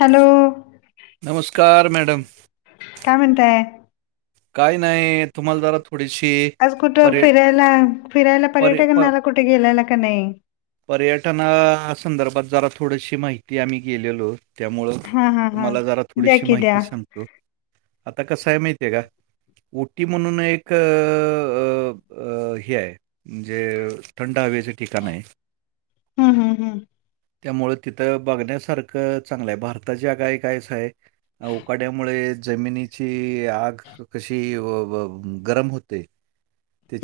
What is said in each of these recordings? Hello. नमस्कार madam. काय म्हणताय. काही नाही तुम्हाला जरा थोडीशी आज कुठं पर्य फिरायला फिरायला पर्य पर्यटकनाला कुठे गेलायला का नाही? पर्यटना संदर्भात जरा थोडीशी माहिती आम्ही गेलेलो. त्यामुळं हा हा हा तुम्हाला जरा द्या थोडीशी की द्या माहिती सांगतो आता कस आहे माहितीय आहे का? ओटी म्हणून एक हे आहे. म्हणजे थंड हवेचे ठिकाण आहे. हम्म हम्म हम्म त्यामुळं तिथं बघण्यासारखं चांगलं आहे गाय आहे. उकाड्यामुळे जमिनीची आग. कशी अब व गरम होते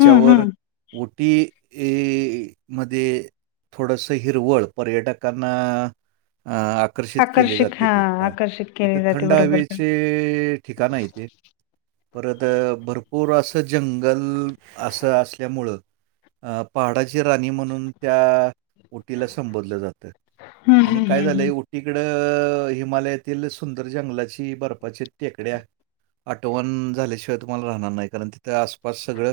हम्म हम्म उटी हे मध्ये. थोडंसं हिरवळ पर्यटकांना आक आकर्षित केले आकर्षक जाते हा ते आकर्षित तिथं केली जाते थंड बरोबर हवेचे ठिकाण आहे ते परत भरपूर असं जंगल असं असल्यामुळं. पहाडाची राणी म्हणून त्या ओटीला संबोधलं जात. हम्म हम्म हम्म हम्म. तिकडं हिमालयातील सुंदर जंगलाची बर्फाची टेकड्या. टवनल्याशिवाय तुम्हाला राहणार नाही कारण ती त्या आसपास सगळं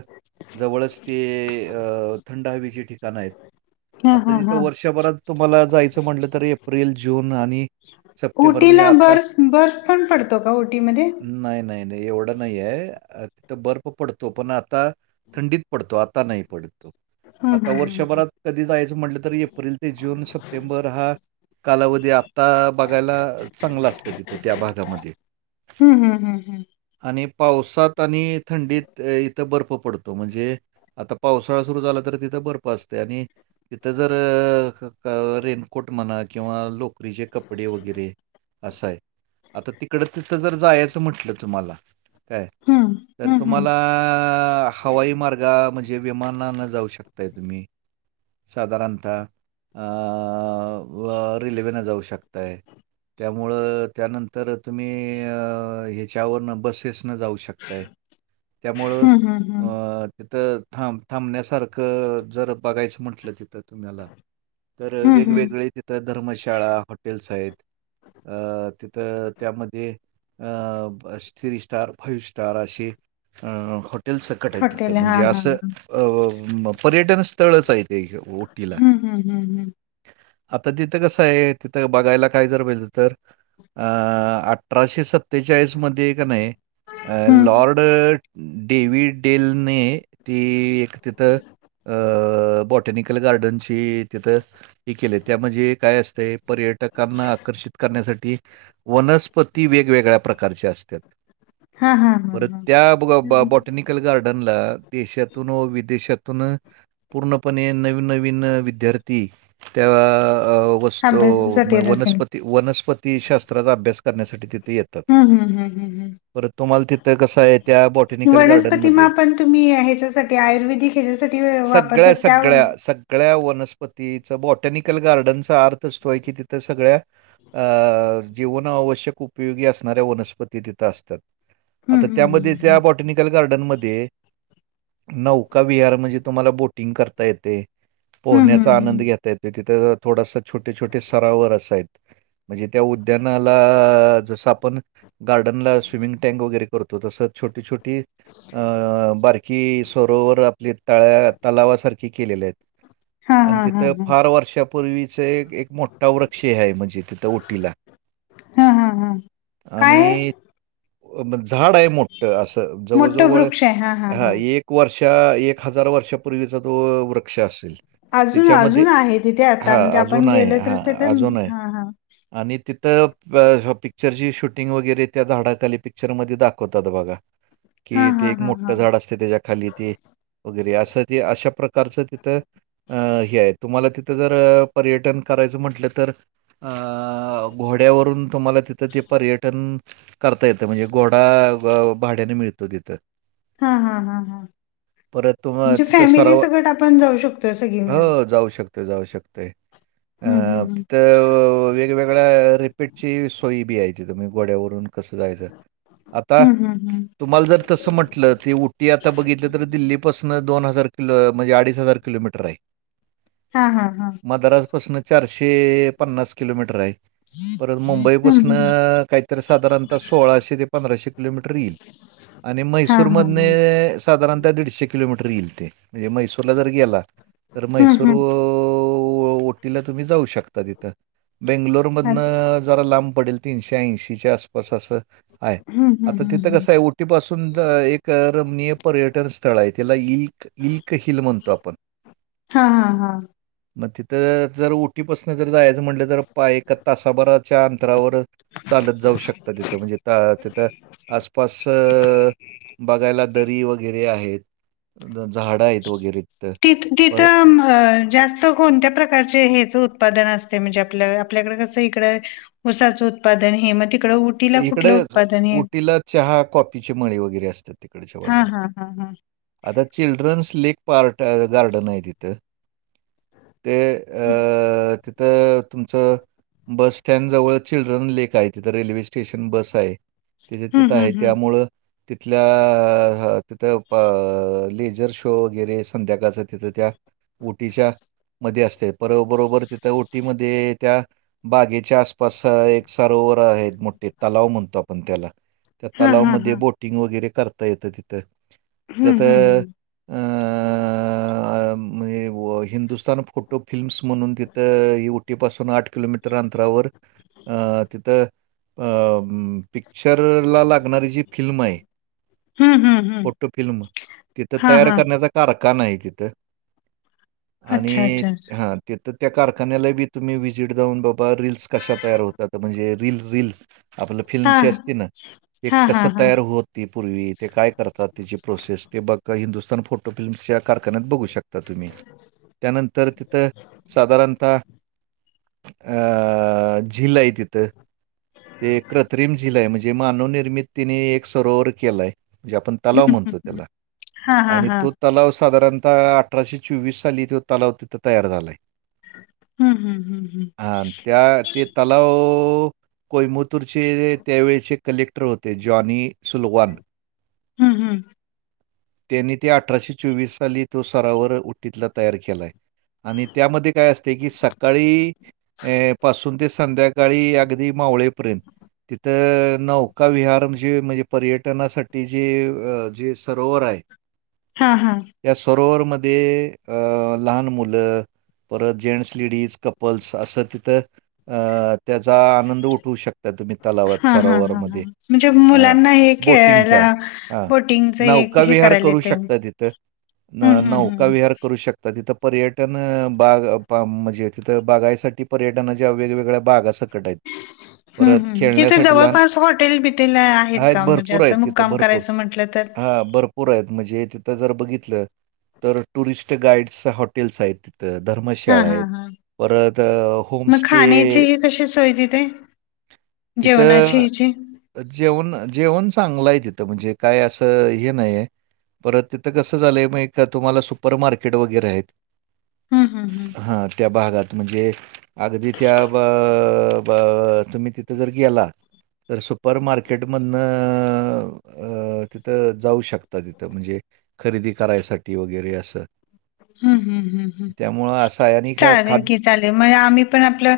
जवळच ते अ थंड हवीची ठिकाणं आहेत. हा आता हा जिथं हा वर्षभरात तुम्हाला जायचं म्हटलं त एप्रिल जून आणि सप्टेंबर म्हणजे उटीला आता बर्फ बर्फ पण पडतो का उटीमध्ये? नाय नाय नाय एवढं नाही आहे, तिथं बर्फ पडतो पण आता थंडीत पडतो आता नाही पडत तो. हम्म आता हम्म वर्षभरात कधी जायचं म्हटलं तर एप्रिल ते जून सप्टेंबर हा. कालावधी आत्ता बघायला चांगलं असतं त्या भागामध्ये. हम्म हम्म, हम्म हम्म. आणि पावसात आणि थंडीत इथं बर्फ पडतो म्हणजे. आता पावसाळा सुरु झाला तर तिथं बर्फ असते आणि तिथं जर एख रेनकोट म्हणा किंवा लोकरीचे कपडे वगैरे असा आहे. आता तिकडं तिथं जर जायचं म्हटलं तुम्हाला काय हम्म तर हम्म तुम्हाला हम्म हवाई मार्ग म्हणजे विमानानं जाऊ शकताय तुम्ही. साधारणता रेल्वेनं जाऊ शकताय. त्यामुळं त्यानंतर तुम्ही हे त्याच्यावरनं बसेसनं जाऊ शकत त्यामुळं हम्म हम्म हम्म हम्म तिथं. थांब थांबण्यासारखं जर बघायचं म्हटलं तिथं तुम्हाला. तर हम्म हम्म वेगवेगळे तिथं धर्मशाळा हॉटेल्स आहेत. तिथं त्यामध्ये, अ. थ्री स्टार फाईव्ह स्टार असे हॉटेल्स सकट आहेत त ते हॉटेल हा म्हणजे हा असं हा अ व पर्यटन स्थळच आहे ते ओटीला. हम्म हम्म हम्म हम्म. आता तिथं कसं आहे तिथं बघायला काय जर [unintelligible] तर अ अठराशे सत्तेचाळीश मध्ये का नाही अ हम्म लॉर्ड डेविड डेल ने ती एक तिथ अ बाँ टॅनिकल गार्डनची तिथं हे केले त्यामजे काय असतंय पर्यटकांना आकर्षित करण्यासाठी वनस्पती वेगवेगळ्या प्रकारचे असत्यात. हा हा हा परत हा त्या ब ग बॉ हम्म. बॉटनिक कल गार्डनला देशातून व विदेशातून पूर्णपणे नवीन नवीन विद्यार्थी त्या अ वस्तु अभ्यासासाठी म येत असेल वनस्पती वनस्पती शास्त्राचा अभ्यास करण्यासाठी ति हा हम्म हम्म हम्म हम्म. तुम्हाला तिथं कसं आहे त्या बॉटॅनिकल वनस्पती गार्डनमध्ये मा पण तुम्ही हे ह्याच्यासाठी आयुर्वेदिक ह्याच्या साठी सगळ्या, वापरतात त्याव सगळ्या, सगळ्या वनस्पतीचा बॉटॅनिकल गार्डनचा अर्थ असतोय की तिथं सगळ्या अ जीवन आवश्यक उपयोगी अस असणारे वनस्पती तिथं असतात हं, आता हं, त्यामध्ये त्या हं. बॉ टनिकल गार्डनमध्ये नौका विहार म्हणजे तुम्हाला बोटिंग करता येते. हं, पोहण्याचा हं, आनंद हं. घेताय तिथं थोडासा छोटे-छोटे सरावर असायत. म्हणजे त्या उद्यानाला जसं आपण गार्डनला स्विमिंग टँक वगैरे करतो तसच छोटी छो टी अ बारकी सरोवर आपली तळावा तलावासारखे केलेले आहेत. [inaudible] हां, आणि हां, हां, तिथं हां. फार वर्षापूर्वीचे एक एक मोठा वृक्ष आहे म्हणजे तिथं ओटीला. हा हा हा. आणि अ म झाड आहे मोठं असं मोठं जवळजवळ वृक्ष आहे. हां, हां, हा हां. एक एक वर्षा एक हजार वर्षापूर्वीचा तो वृक्ष असेल. अजून त्याच्यामध्ये अजून आहे तिथे आता हा म्हणजे आपण अजून गेलो तर हा तिथे अजून आहे. हां, हां. आणि तिथं प शॉपिग पिक्चरची शूटिंग वगैरे त्या झाडाखाली पिक्चरमध्ये दाखवतात बघा. हां, कि ते हां, एक हां, मोठं हां. झाड असते त्याच्या खाली ते वगैरे असं ते अशा प्रकारचं तिथं अ हे आहे तुम्हाला ति थ जरा पर्यटन करायचं म्हटलं तर अ घोड्यावरून तुम्हाला ति तर ते पर्यटन करता येतं म्हणजे घोडा भाड्याने ब ग मिळतो तिथं. हा हा हा हा परत तुम्हा म्हणजे तिथं फॅमिली सराव सगट आपण जाऊ शकतोय सगळी मिळून. तर जाऊ शकतोय अ हं, हं, हं. तिथं व वेगवेगळ्या रिपीटची सोयी बि आहे ती तुम्ही गोड्यावरून कसं जायचं आता हं, हं, हं. तुम्हाला जर तसं म्हटलं ती उटी आता बघितलं तर दिल्लीपासून दोन हजार किलो म्हणजे अडीच हजार किलोमीटर आहे. हा हा हा. दराज पासूनं चारशे पन्नास किलोमीटर आहे परत हं, मुंबईपासू हं. नं काहीतरी साधारण ता सोळाशे ते पंधराशे किलोमीटर हां, मैसूर हां, मध हां. साधारणत दीडशे किलोमीटर येईल ते मैसूरला जर गेला. तर हं, म्हैसूर हं. ओटीला तुम्ही जाऊ शकता तिथं. हं, बेंगलोरमधनं जरा लांब पडेल तीनशे ऐंशीच्या आसपास असं आहे. हं, आता हं, तिथं हं. कसं आहे उटीपासून एक रमणीय पर्यटन स्थळ आहे तिला इईल. इलक हिल म्हणतो आपण. हा हा हा. मग तिथं जर उटीपासन जर जायचं म्हटलं तर पा ए तासाभराच्या अंतरावर. चालत जाऊ शकत तिथं म्हणजे तिथं आसपास. बघायला दरी वगैरे आहेत झाडं आहेत वगैरे. तिथ पर तिथं जास्त कोणत्या प्रकारचे हेच उत्पादन असते म्हणजे आपल्या आपल्याकडे कसं इकड उसाचं उत्पादन हे मग तिकडं उ इकडे उटीला चहा कॉफीचे मळी वगैरे असतात तिकडच्या बाज हा हा, हा हा. आता चिल्ड्रन्स लेक पार्क गार्डन आहे तिथं. ते अ तिथ तुमचं बस स्टँड जवळ चिल्ड्रन लेक आहे तिथे रेल्वे स्टेशन बस आहे त्याच्या हम्म तिथं आहे हम्म हम्म त्यामुळ. तिथल्या तिथं लेझर शो वगैरे संध्याकाळच तिथं त्या. उटीच्या मध्ये असते बरोबर तिथं उटीमध्ये त्या बागेच्या आसपास एक सरोवर आहे मोठे, तलाव म्हणतो आपण त्याला. त्या हा हा तलावमध्ये हा बोटिंग वगैरे करता येतं तिथं हम्म त्यात. हम्म अ म्ह एक हिंदुस्थन फोटो फिल्मस म्हणून तिथं उटीपासून आठ किलोमीटर अंतरावर अ तिथं अ पिक्चर ला लागणारी जी फिल्म आहे. हम्म हम्म हम्म हम्म फोटो फिल्म तिथं हा हा करण्याचा. कारखाना आहे तिथं. आणि अच्छा अच्छा अच्छा हा. ते तर त्या कारखान्याला बी तुम्ही व्हिजिट जाऊन बाबा रीलस कशा तयार होतात म्हणजे रील रील आपलं फिल्मची असते ना ते हा हा हा कसं हा तयार होत. ती पूर्वी ते काय करतात तिची ते बघ हिंदुस्थान फोटो फिल्म्सच्या बघू शक तुम्ही त्यानंतर तिथं साधारणतः अ झील आहे तिथं. ते कृत्रिम जिला आहे म्हणजे मानवनिर्मिततीिने एक सरोवर केलाय म्हणजे आपण. हम्म तलाव हम्म म्हणतो हम्म त्याला हा हा आणि हा तो तलाव साधारणतः अठराशे चोवीस साली तो तलाव तिथं तयार झालाय. हम्म हम्म, हम्म हम्म. हा अन त्या ते तलाव केओंबंतूरचे कलेक्टर होते, जॉनी सुलवान. हम्म हम्म. त्यांनी ते अठराशे चोवीस साली तो सरावर उट्टीतला तयार केलाय. आणि त्यामध्ये काय असते की सकाळी. अ पासून ते संध्याकाळी, अगदी मावळे पर्यंत. तर नौका विहार म्हण जे म्हणजे पर्यटनासाठी जे जे सरोवर आहे. हा हा. या सरोवरमध्ये अं लहान मुलं. परत जेंट्स लेडीज कपल्स असं तिथं आ त्याचा आनंद उठवू शकता तुम्ही तलावात हा हा हा हा सरोवरमध्ये म्हणजे अ मुलांना हे बोटिंगचा खेळायला ह बोटिंगच हे नौका हे विहार करायला करू येतंय शकत हम्म तथं हम्म नौका हम्म विहा शकत तथ पर्यटन बागायसाठी पर्यटनाच्या वेगवेगळ्या बागा सकट आहेत. हं, परत हं. तिथे खेळण्यासाठी लहान जवळपास हॉटेल-बिटेल आहेत का? म्हणजे भरपूर आहेत असं तिथं मुक्काम भरपूर. करायचं म्हटलं तर? हा भरप पुर आहेत म्हणजे तिथं जर बघितलं तर टुरिस्ट गाईडस हॉटेल्स आहेत. तर हां, धर्मशाळा आहेत. हां, हां. परत अ, मग होमस्टे खाण्याची ह कशी सोय तिथे? जेवणाची तिथं हेची. जेवण जेवण चांगलं आहे तिथं म्हणजे काय असं हे नाहीय. परत तिथं कसं झालंय मग का तुम्हाला सुपर मार्केट वगैरे आहेत. हम्म हम्म हं. हां त्या भागात म्हणजे अगदी त्या तुम्ही तिथ. जर गेला तर सुपर मार्केटमधन. अ तिथं जाऊ शकता तिथं, म्हणजे खरेदी करायसाठी वगैरे असं हम्म हम्म हम्म, हम्म. त्यामुळं असं आहे आणि खा चालेल खाद की चालेल मग आम्ही पण आपलं.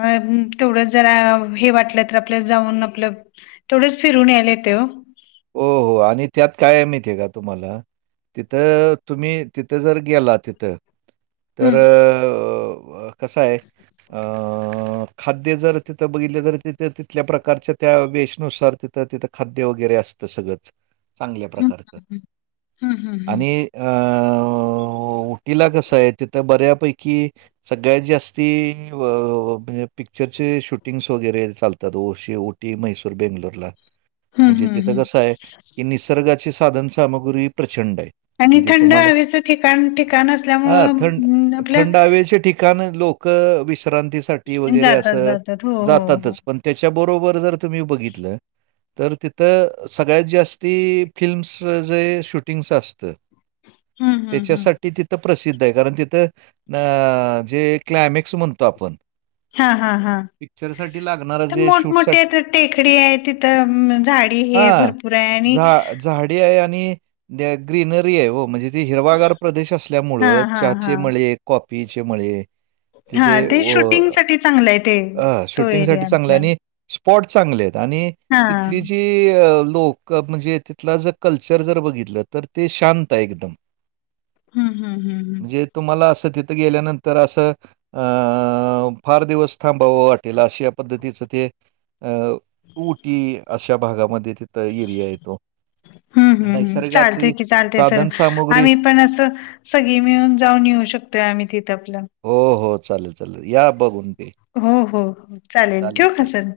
अ तेवढं जरा हे वाटलं तर आपल्या जाऊन आपलं. थोडंच फिरून यायला येतंय ओ. हो हो आणि त्यात काय आहे माहिती आहे का तुम्हाला? तिथं तुम्ही तिथं जर गेला तिथं. तर हं. कस आहे. अ खाद्य जर तिथं बघितले तर तिथं तिथल्या प्रकारच्या त्या वेशनुसार तिथं तिथं. खाद्य वगैरे असत सगळंच चांगल्या हं, प्रकारच हं, हं. हं, हं, हं. आणि अ उटिला कस आहे तिथं बऱ्यापैकी. सगळ्यात जास्ती म्हणजे पिक्चरचे शूटिंग्स वगैरे चालतात, ओ शेवट मैसुर बंगलोर ला. हं, म्हणजे हं, तिथं हं. कसं आहे की निसर्गाची साधन सामुग्री प्रचंड आहे. आणि म्हणजे थंड तुम्हाला हवेचं ठिकाण ठिकाण हां, थंड असल्यामुंळ आपल थंड हवेचे ठिकाण लोक विश्रांतीसाठी वगैरे अस जातात, जातात. हो, हो, हो. जातातच पण त्याच्याबरोबर जर तुम्ही बघितलं तर ती तर सगळ्यात जास्ती फिल्मस जे शूटिंगच असतं. हं, हं, हं. त्याच्यासाठी तिथ प्रसिद्ध आहे कारण तिथं अ जे क्लायमेक्स म्हणतो आपण. हा हा हा, पिक्चरसाठी लागणारं तर जे मोठमोठे शूटसाठी ते टेकडी आहे तिथं झाडी हे हां. भरपूर आहे आणि झा झाडी आहे आणि ग्रीनरी आहे ओ म्हणजे. ते हिरवागार प्रदेश असल्यामुळ हा हा हा चहाचेमळे कॉपीचे मळे. तेथ हा व. ते चांगल आहे ते. अ तो शूटिंग एरिया साठी चांगल आपला आणि स्पॉट चांगले आहेत आणि तिथली हां. जी. ती लोक म्हणजे तिथला जर कल्चर बघितलं तर ते शांत आहे एकदम. [inaudible] हम्म हम्म, हम्म हम्म. म्हणजे तुम्हाला असं तिथं गेल्यानंतर असं अं फार दिवस. थांबावं वाटेल अशा पद्धतीचं ते अ ऊटी अशा भागामध्ये ते थ एरिया आहे तो. हम्म हम्म हम्म. चालते नैसर्गाची की चालते सर साधन सामुग्री आम्ही पण असं. सगळी मिळून जाऊन येऊ शकतोय, आम्ही तिथ आपल हो हो चालेल चालेल या बघून ते. हो हो, हो चालेल ठेऊ का सर?